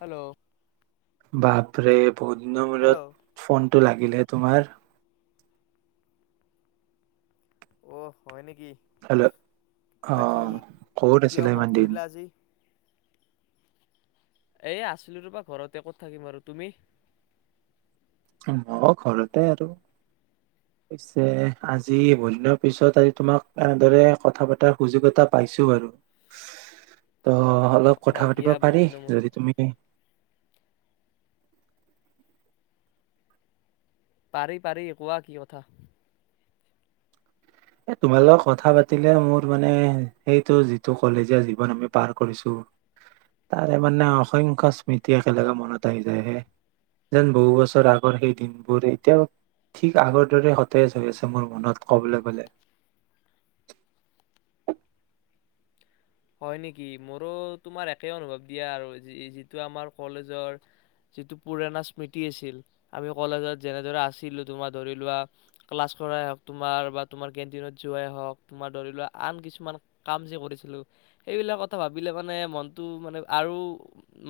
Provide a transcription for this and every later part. Hello বাপৰে বহুত দিনৰ হেল্ল' মূৰত ফোনটো লাগিলে তোমাৰ অঁ হয় নেকি হেল্ল' বাকী অঁ ক'ত কিয় আছিলা ইমান মনত দিন কৰিলা আজি এ আছিলো ৰবা ঘৰতে ক'ত থাকিম আৰু তুমি মও ঘৰতে আৰু পিছে আজি বহুদিনৰ পিছত আজি তোমাক এনেদৰে কথা পতাৰ সুযোগ এটা পাইছোঁ আৰু ত অলপ হয় কথা পাতিব দিয়া বহুত পাৰি দিনৰ মূৰত যদি তুমি পাৰি পাৰি কোৱা কি কথা এ তোমাৰ লগত কথা পাতিলে মোৰ মানে সেইটো যিটো কলেজীয়া জীৱন আমি পাৰ কৰিছোঁ তাৰে মানে অসংখ্য স্মৃতি একেলগে মনত আহি যায় হে, যেন বহু বছৰ আগৰ সেই দিনবোৰ এতিয়া ঠিক আগৰ দৰে সতেজ হৈ আছে মোৰ মনত ক'বলে গ'লে হয় নেকি মোৰো তোমাৰ একে অনুভৱ দিয়া আৰু যিটো আমাৰ কলেজৰ যিটো পুৰণা স্মৃতি আছিল আমি কলেজত যেনেদৰে আছিলো তোমাৰ ধৰি লোৱা ক্লাছ কৰাই হক তোমাৰ বা তোমাৰ কেটিনত যোৱাই হওঁক তোমাৰ ধৰি লোৱা আন কিছুমান কাম যে কৰিছিলোঁ সেইবিলাক কথা ভাবিলে মানে মনটো মানে আৰু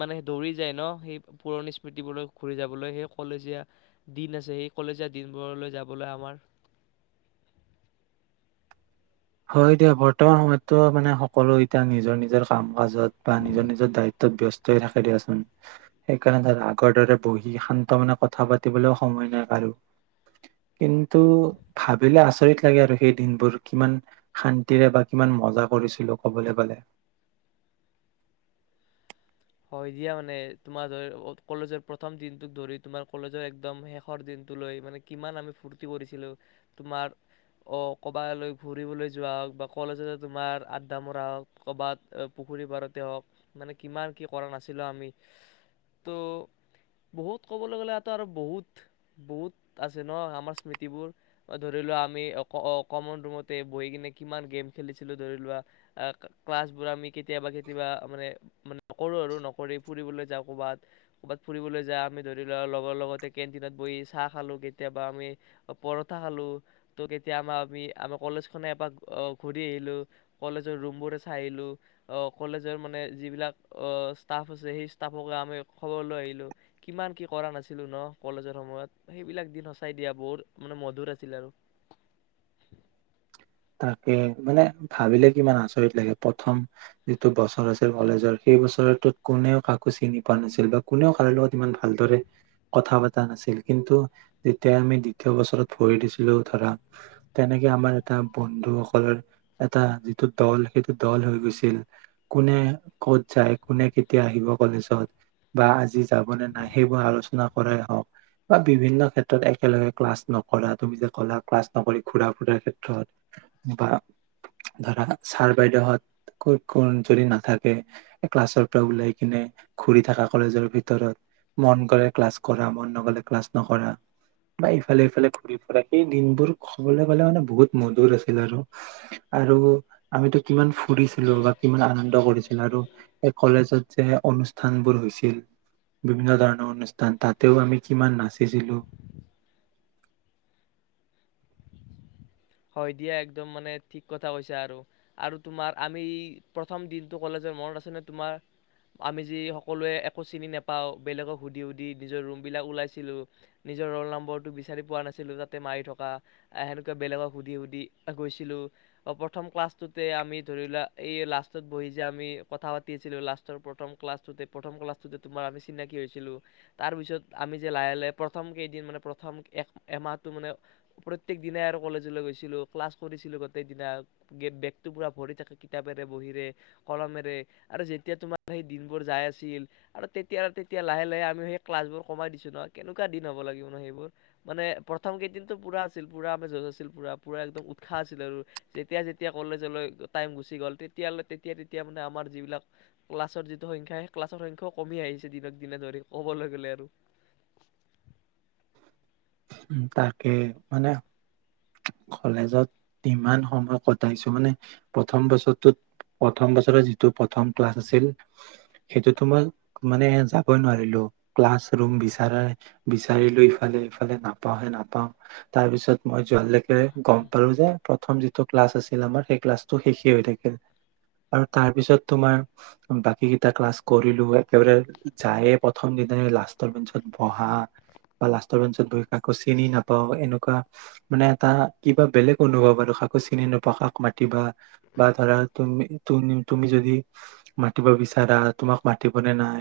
মানে দৌৰি যায় ন সেই পুৰণি স্মৃতিবোৰ ঘূৰি যাবলৈ সেই কলেজীয়া দিন আছে সেই কলেজীয়া দিনবোৰলৈ যাবলৈ আমাৰ হয় দিয়া বৰ্তমান সময়ততো মানে সকলো এতিয়া নিজৰ নিজৰ কাম কাজত বা নিজৰ নিজৰ দায়িত্ব তাত ব্যস্ত থাকে দিয়াচোন সেইকাৰণে ধ আগৰ দৰে বহি শান্ত মানে কথা পাতিবলৈও সময় নাই কাৰো কিন্তু ভাবিলে আচৰিত লাগে আৰু সেই দিনবোৰ কিমান শান্তিৰে বা কিমান মজা কৰিছিলো কবলৈ গলে হয় দিয়া মানে তোমাৰ ধৰি কলেজৰ প্ৰথম দিনটোক ধৰি তোমাৰ কলেজৰ একদম শেষৰ দিনটোলৈ মানে কিমান আমি ফূৰ্তি কৰিছিলোঁ তোমাৰ অঁ ক'ৰবালৈ ফুৰিবলৈ যোৱা হওক বা কলেজতে তোমাৰ আড্ডা মৰা হওক ক'বাত পুখুৰী পাৰতে হওক মানে কিমান কি কৰা নাছিলোঁ আমি তো বহুত ক'বলৈ গ'লোতো আৰু বহুত বহুত আছে ন আমাৰ স্মৃতিবোৰ ধৰি লোৱা আমি কমন ৰুমতে বহি কিনে কিমান গেম খেলিছিলোঁ ধৰি লোৱা ক্লাছবোৰ আমি কেতিয়াবা কেতিয়াবা মানে নকৰোঁ আৰু নকৰি ফুৰিবলৈ যাওঁ ক'বাত ক'বাত ফুৰিবলৈ যাওঁ আমি ধৰি লোৱা লগৰ লগতে কেণ্টিনত বহি চাহ খালোঁ কেতিয়াবা আমি পৰঠা খালোঁ তো কেতিয়াবা আমি আমাৰ আমি আমাৰ কলেজখনে এপাক ঘূৰি আহিলোঁ কলেজৰ ৰুমবোৰে চাই আহিলোঁ কলেজৰ মানে যিবিলাক অহ ষ্টাফ আছে সেই ষ্টাফক আমি খবৰ লৈ আহিলো কিমান কি কৰা নাছিলো ন কলেজৰ সময়ত সেইবিলাক দিন সচাই দিয়া বহুত মানে মধুৰ আছিল আৰু তাকে মানে ভাবিলে কিমান আচৰিত লাগে প্ৰথম যিটো বছৰ আছিল কলেজৰ সেই বছটোত কোনেও কাকো চিনি পোৱা নাছিল বা কোনেও কাৰো লগত ইমান ভালদৰে কথা পতা নাছিল কিন্তু যেতিয়া আমি দ্বিতীয় বছৰত ভৰি দিছিলো ধৰা তেনেকে আমাৰ এটা বন্ধুসকলৰ এটা যিটো দল সেইটো দল হৈ গৈছিল কোনে ক'ত যায় কোনে কেতিয়া আহিব কলেজত বা আজি যাবনে নাই সেইবোৰ আলোচনা কৰাই হওক বা বিভিন্ন ক্ষেত্ৰত একেলগে ক্লাছ নকৰা তুমি যে ক'লা ক্লাছ নকৰি ঘুৰা ফুুৰাৰ ক্ষেত্ৰত বা ধৰা ছাৰ বাইদেউহত ক কোন যদি নাথাকে ক্লাছৰ পৰা ওলাই কিনে ঘুৰি থাকা কলেজৰ ভিতৰত মন গলে ক্লাছ কৰা মন নগলে ক্লাছ নকৰা বা ইফালে ইফালে ঘূৰি ফুৰা সেই দিনবোৰ কবলৈ গলে মানে বহুত মধুৰ আছে আৰু আৰু আমিতো কিমান ফুৰিছিলো বা কিমান আনন্দ কৰিছিলো আৰু এই কলেজত যে অনুষ্ঠান বোৰ হৈছিল বিভিন্ন ধৰণৰ অনুষ্ঠান তাতেও আমি কিমান নাচিছিলো হয় দিয়া একদম মানে ঠিক কথা কৈছে আৰু আৰু তোমাৰ আমি প্ৰথম দিনটো কলেজৰ মনত আছে তোমাৰ আমি যি সকলোৱে একো চিনি নোপাওঁ বেলেগক সুধি সুধি নিজৰ ৰুমবিলাক ওলাইছিলোঁ নিজৰ ৰোল নম্বৰটো বিচাৰি পোৱা নাছিলোঁ তাতে মাৰি থকা সেনেকুৱা বেলেগক সুধি সুধি গৈছিলোঁ প্ৰথম ক্লাছটোতে আমি ধৰি লোৱা এই লাষ্টতত বহি যে আমি কথা পাতি আছিলোঁ লাষ্টৰ প্ৰথম ক্লাছটোতে প্ৰথম ক্লাছটোতে তোমাৰ আমি চিনাকি হৈছিলোঁ তাৰপিছত আমি যে লাহে লাহে প্ৰথম কেইদিন মানে প্ৰথম এক এমাহটো মানে প্ৰত্যেক দিনাই আৰু কলেজ ক্লাছলৈ গৈছিলোঁ ক্লাছ কৰিছিলো গোটেই দিনা বেগটো পুৰা ভৰি থাকে কিতাপেৰে বহিৰে কলমেৰে আৰু যেতিয়া তোমাৰ সেই দিনবোৰ যাই আছিল আৰু তেতিয়া তেতিয়া লাহে লাহে আমি সেই ক্লাছ বোৰ কমাই দিছো ন কেনেকুৱা দিন হ'ব লাগিব ন সেইবোৰ মানে প্ৰথম কেইদিনতো পুৰা আছিল পুৰা আমি যজ আছিল পুৰা পুৰা একদম উৎসাহ আছিলে আৰু যেতিয়া যেতিয়া কলেজলৈ টাইম গুচি গ'ল তেতিয়ালৈ তেতিয়া তেতিয়া তেতিয়া মানে আমাৰ যিবিলাক ক্লাছৰ যিটো সংখ্যা ক্লাছৰ সংখ্যাও কমি আহিছে দিনক দিনে ধৰি ক'বলৈ গ'লে আৰু উ তাকে মানে কলেজত ইমান সময় কটাইছো মানে প্ৰথম বছৰটোত প্ৰথম বছৰৰ যিটো প্ৰথম ক্লাছ আছিল সেইটোতো মই মানে যাবই নোৱাৰিলো ক্লাছ ৰুম বিচাৰ বিচাৰিলো ইফালে ইফালে নাপাওঁহে নাপাওঁ তাৰপিছত মই যোৱ লকে গম পালো যে প্ৰথম যিটো ক্লাছ আছিল আমাৰ সেই ক্লাছটো শেষে হৈ থাকিল আৰু তাৰ পিছত তোমাৰ বাকী কেইটা ক্লাছ কৰিলো একেবাৰে যায়ে প্ৰথম দিনাাই লাষ্টৰ বেঞ্চত বহা বা লাষ্টৰ বেঞ্চত বহি কাকো চিনি নাপাওঁ এনেকুৱা। মানে এটা কিবা বেলেগ অনুভৱ আৰু কাকো চিনি নোপোৱা কাক মাতিবা বা ধৰা তুমি তুমি যদি মাতিব বিচাৰা তোমাক মাতিব নে নাই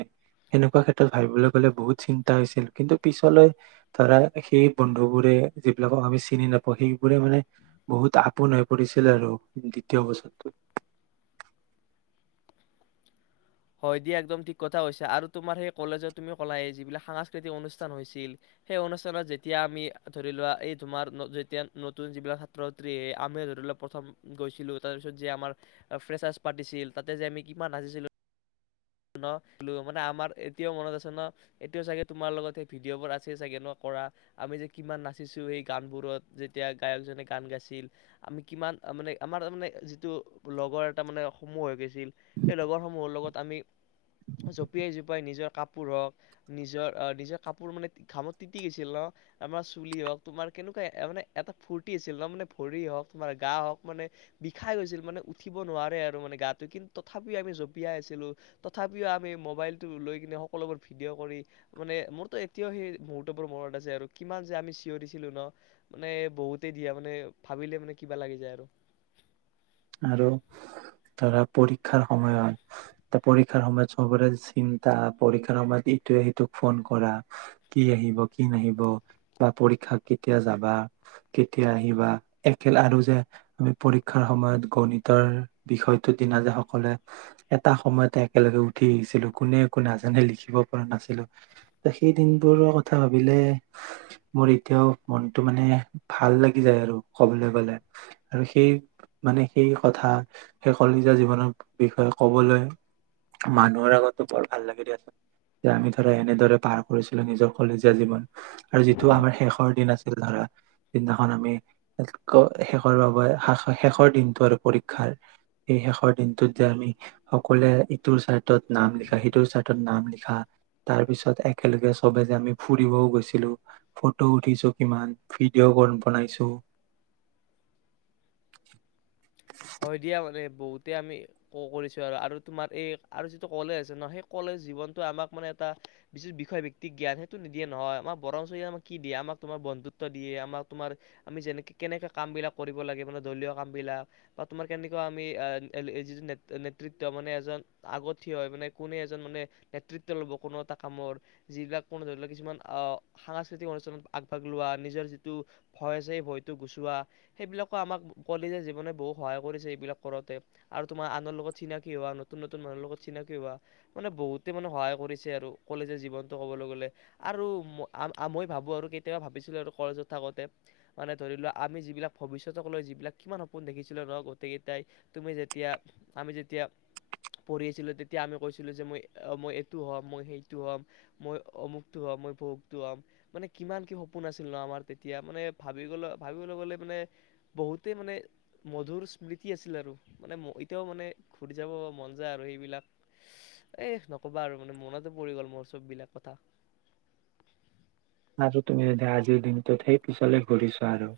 সেনেকুৱা ক্ষেত্ৰত ভাবিবলৈ গলে বহুত চিন্তা হৈছিল কিন্তু পিছলৈ ধৰা সেই বন্ধু বোৰে যিবিলাকক আমি চিনি চিনি নাপাওঁ সেইবোৰে মানে বহুত আপোন হৈ পৰিছিল আৰু দ্বিতীয় বছৰটো হয় দিয়া একদম ঠিক কথা হৈছে আৰু তোমাৰ সেই কলেজত তুমি কলাই যিবিলাক সাংস্কৃতিক অনুষ্ঠান হৈছিল সেই অনুষ্ঠানত যেতিয়া আমি ধৰি লোৱা এই তোমাৰ যেতিয়া নতুন যিবিলাক ছাত্ৰ ছাত্ৰী আমি লোৱা প্ৰথম গৈছিলো তাৰ পিছত যে আমাৰ ফেচাচ পাতিছিল তাতে যে আমি কিমান নাচিছিলো ন আৰু মানে আমাৰ এতিয়াও মনত আছে ন এতিয়াও চাগে তোমাৰ লগত সেই ভিডিঅ'বোৰ আছে চাগে ন কৰা আমি যে কিমান নাচিছো সেই গানবোৰত যেতিয়া গায়কজনে গান গাইছিল আমি কিমান মানে আমাৰ তাৰ মানে যিটো লগৰ এটা মানে সমূহ হৈ গৈছিল সেই লগৰ সমূহৰ লগত আমি জঁপিয়াই জোপাই নিজৰ কাপোৰ হওক নিজৰ আহ নিজৰ কাপোৰ মানে ঘামত তিতি গৈছিল ন আমাৰ চুলি হওক তোমাৰ কেনেকুৱা মানে এটা ফূুৰ্তি আছিল ন মানে ভৰি হওক তোমাৰ গা হওক মানে বিষাই গৈছিল মানে উঠিব নোৱাৰে আৰু মানে গাটো কিন্তু তথাপিও আমি জঁপিয়াই আছিলো তথাপিও আমি মোবাইলটো লৈ কিনে সকলোবোৰ ভিডিঅ' কৰি মানে মোৰতো এতিয়াও সেই মুহৰ্তবোৰ মনত আছে আৰু কিমান যে আমি চিঞৰিছিলোঁ ন মানে বহুতেই দিয়া মানে ভাবিলে মানে কিবা লাগি যায় আৰু আৰু ধৰা পৰীক্ষাৰ সময়ত পৰীক্ষাৰ সময়ত সবৰে চিন্তা পৰীক্ষাৰ সময়ত ইটোৱে সিটোক ফোন কৰা কি আহিব কি নাহিব বা পৰীক্ষা কেতিয়া যাবা কেতিয়া আহিবা একেল আৰু যে আমি পৰীক্ষাৰ সময়ত গণিতৰ বিষয়টো দিনা যে সকলে এটা সময়তে একেলগে উঠি আহিছিলো কোনে একো নাজানে লিখিব পৰা নাছিলো ত সেই দিনবোৰৰ কথা ভাবিলে মোৰ এতিয়াও মনটো মানে ভাল লাগি যায় আৰু কবলৈ গলে আৰু সেই মানে সেই কথা সেই কলেজীয়া জীৱনৰ বিষয়ে কবলৈ মানুহৰ আগতো বৰ ভাল লাগি দিয়াচোন যে আমি ধৰা এনেদৰে পাৰ কৰিছিলো নিজৰ কলেজীয়া জীৱন আৰু যিটো আমাৰ শেষৰ দিন আছিল ধৰা যিদিনাখন আমি শেষৰ বাবে শেষৰ দিন আৰু পৰীক্ষাৰ এই শেষৰ দিনটোত যে আমি সকলোৱে ইটোৰ চাৰটত নাম লিখা সিটোৰ চাৰটত নাম লিখা তাৰ পিছত একেলগে চবে যে আমি ফুৰিবও গৈছিলো ফটো উঠিছো কিমান ভিডিঅ' কণ বনাইছো হয় দিয়া মানে বহুতে আমি ক কৰিছো আৰু আৰু তোমাৰ এই আৰু যিটো কলেজ আছে ন সেই কলেজ জীৱনটো আমাক মানে এটা বিষয় বক্তি জ্ঞান সেইটো নিদিয়ে নহয় আমাৰ বৰন্ব আমাক কি দিয়ে আমাক তোমাৰ বন্ধুত্ব দিয়ে আমাক তোমাৰ আমি যেনে কেনেকে কাম বিলাক কৰিব লাগে মান দলীয় কাম বিলাক বা তোমাৰ কেনেকুৱা আমি যিটো নেত নেতৃত্ব মানে এজন আগতীয়া হয় মানে কোনে এজন মানে নেতৃত্ব ল'ব কোনো এটা কামৰ যিবিলাক কোনো ধৰি লওক কিছুমান সাংস্কৃতিক অনুষ্ঠানত আগভাগ লোৱা নিজৰ যিটো ভয় আছে সেই ভয়টো গুচোৱা সেইবিলাকো আমাক কলেজীযাযে জীৱনে বহু সহায় কৰিছে এইবিলাক কৰোতে আৰু তোমাৰ আনৰ লগত চিনাকি হোৱা নতুন নতুন মানুহৰ লগত চিনাকি হোৱা মানে বহুতে মানে সহায় কৰিছে আৰু কলেজৰ জীৱনটো ক'বলৈ গ'লে আৰু মই ভাবো আৰু কেতিয়াবা ভাবিছিলো আৰু কলেজত থাকোতে মানে ধৰি লোৱা আমি যিবিলাক ভৱিষ্যতক লৈ যিবিলাক কিমান সপোন দেখি দিলো ন গোটেই কেইটাই তুমি যেতিয়া আমি যেতিয়া পঢ়ি আছিলো তেতিয়া আমি কৈছিলো যে মই মই এইটো হম মই সেইটো হম মই অমুকটো হম মই ভহুকটো হ'ম মানে কিমান কি সপোন আছিল ন আমাৰ তেতিয়া মানে ভাবি গ ভাবিবলৈ গলে মানে বহুতেই মানে মধুৰ স্মৃতি আছিল আৰু মানে এতিয়াও মানে ঘূৰি যাব মন যায় আৰু সেইবিলাক এ নকবা আৰু মানে মনত এ পৰি গ'ল মোৰ চব বিলাক কথা আৰু তুমি যদি আজিৰ দিনটোত সেই পিছলে ঘূৰিছোৱা আৰু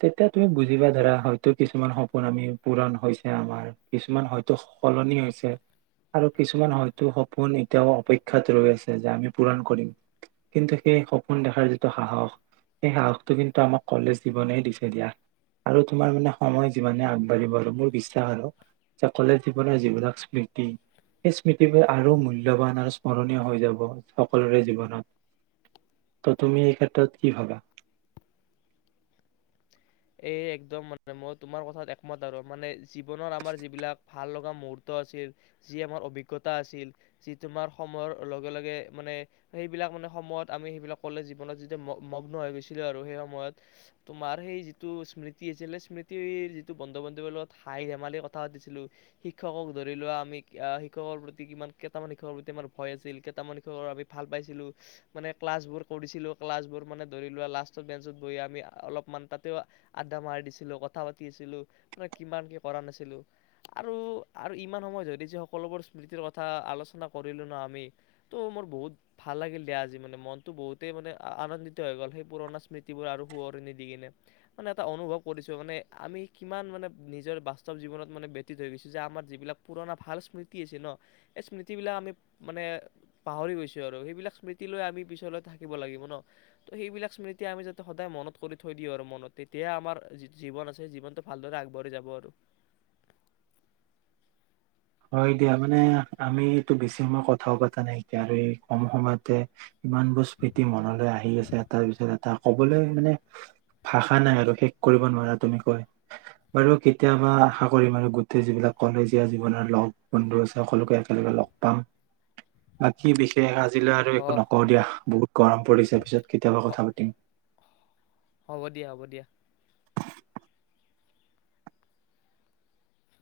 তেতিয়া তুমি বুজিবা ধৰা হয়তো কিছুমান সপোন আমি পূৰণ হৈছে আমাৰ কিছুমান হয়তো সলনি হৈছে আৰু কিছুমান হয়তো সপোন এতিয়াও অপেক্ষাত ৰৈ আছে যে আমি পূৰণ কৰিম কিন্তু সেই সপোন দেখাৰ যিটো সাহস সেই সাহসটো কিন্তু আমাক কলেজ জীৱনে দিছে দিয়া আৰু তোমাৰ মানে সময় যিমানে আগবাঢ়িব আৰু মোৰ বিশ্বাস আৰু যে কলেজ জীৱনৰ যিবিলাক স্মৃতি সেই স্মৃতিবোৰ আৰু মূল্লবান আৰু স্মৰণীয় হৈ যাব সকলোৰে জীৱনত ত' তুমি এই ক্ষেত্ৰত কি ভাবা এই একদম মানে মই তোমাৰ কথাত একমত আৰু মানে জীৱনৰ আমাৰ যিবিলাক ভাল লগা মুহুৰ্ত আছিল যি আমাৰ অভিজ্ঞতা আছিল যি তোমাৰ সময়ৰ লগে লগে মানে সেইবিলাক মানে সময়ত আমি সেইবিলাক কলে জীৱনত যি মগ্ন হৈ গৈছিলো আৰু সেই সময়ত তোমাৰ সেই যিটো স্মৃতি আছিলে স্মৃতিৰ যিটো বন্ধু বান্ধৱীৰ লগত হাই ধেমালি কথা পাতিছিলোঁ শিক্ষকক ধৰি লোৱা আমি শিক্ষকৰ প্ৰতি কিমান কেইটামান শিক্ষকৰ প্ৰতি আমাৰ ভয় আছিল কেইটামান শিক্ষকৰ আমি ভাল পাইছিলোঁ মানে ক্লাছবোৰ কৰিছিলোঁ ক্লাছবোৰ মানে ধৰি লোৱা লাষ্টত বেঞ্চত বহি আমি অলপমান তাত তেওঁ আড্ডা মাৰি দিছিলোঁ কথা পাতি আছিলোঁ মে কিমান কি কৰা নাছিলোঁ আৰু আৰু ইমান সময় ধৰি যে সকলোবোৰ স্মৃতিৰ কথা আলোচনা কৰিলোঁ ন আমি তো মোৰ বহুত ভাল লাগিল দিয়া আজি মানে মনটো বহুতেই মানে আনন্দিত হৈ গ'ল সেই পুৰণা স্মৃতিবোৰ আৰু সোঁৱৰনি দি কিনে মানে এটা অনুভৱ কৰিছো মানে আমি কিমান মানে নিজৰ বাস্তৱ জীৱনত মানে ভেটি ধৰিছো যে আমাৰ যিবিলাক পুৰণা ভাল স্মৃতি আছে ন সেই স্মৃতি বিলাক আমি মানে পাহৰি গৈছো আৰু সেইবিলাক স্মৃতি লৈ আমি পিছলৈ থাকিব লাগিব ন ত সেইবিলাক স্মৃতি আমি যাতে সদায় মনত কৰি থৈ দি আৰু মনত তেতিয়াে আমাৰি জীৱন আছে জীৱনটো ভালদৰে আগবাঢ়ি যাব আৰু হয় দিয়া মানে আমিটো বেছি সময় কথাও পতা নাইকিয়া আৰু এই কম সময়তে ইমান বোৰ ম্মতি মনলৈ আহি আছে এটাৰ পিছত এটা কবলৈ মানে ভাষা নাই আৰু শেষ কৰিব নোৱাৰা তুমি কৈ বাৰু কেতিয়াবা আশা কৰিম আৰু গোটেই যিবিলাক কলেজীয়া জীৱনৰ লগ বন্ধু আছে সকলোকে একেলগে লগ পাম বাকী বিশেষ আজিলৈ আৰু অ একো নকওঁ দিয়া বহুত গৰম পৰিছে পিছত কেতিয়াবা কথা হ- পাতিম হ'ব দিয়া হ'ব দিয়া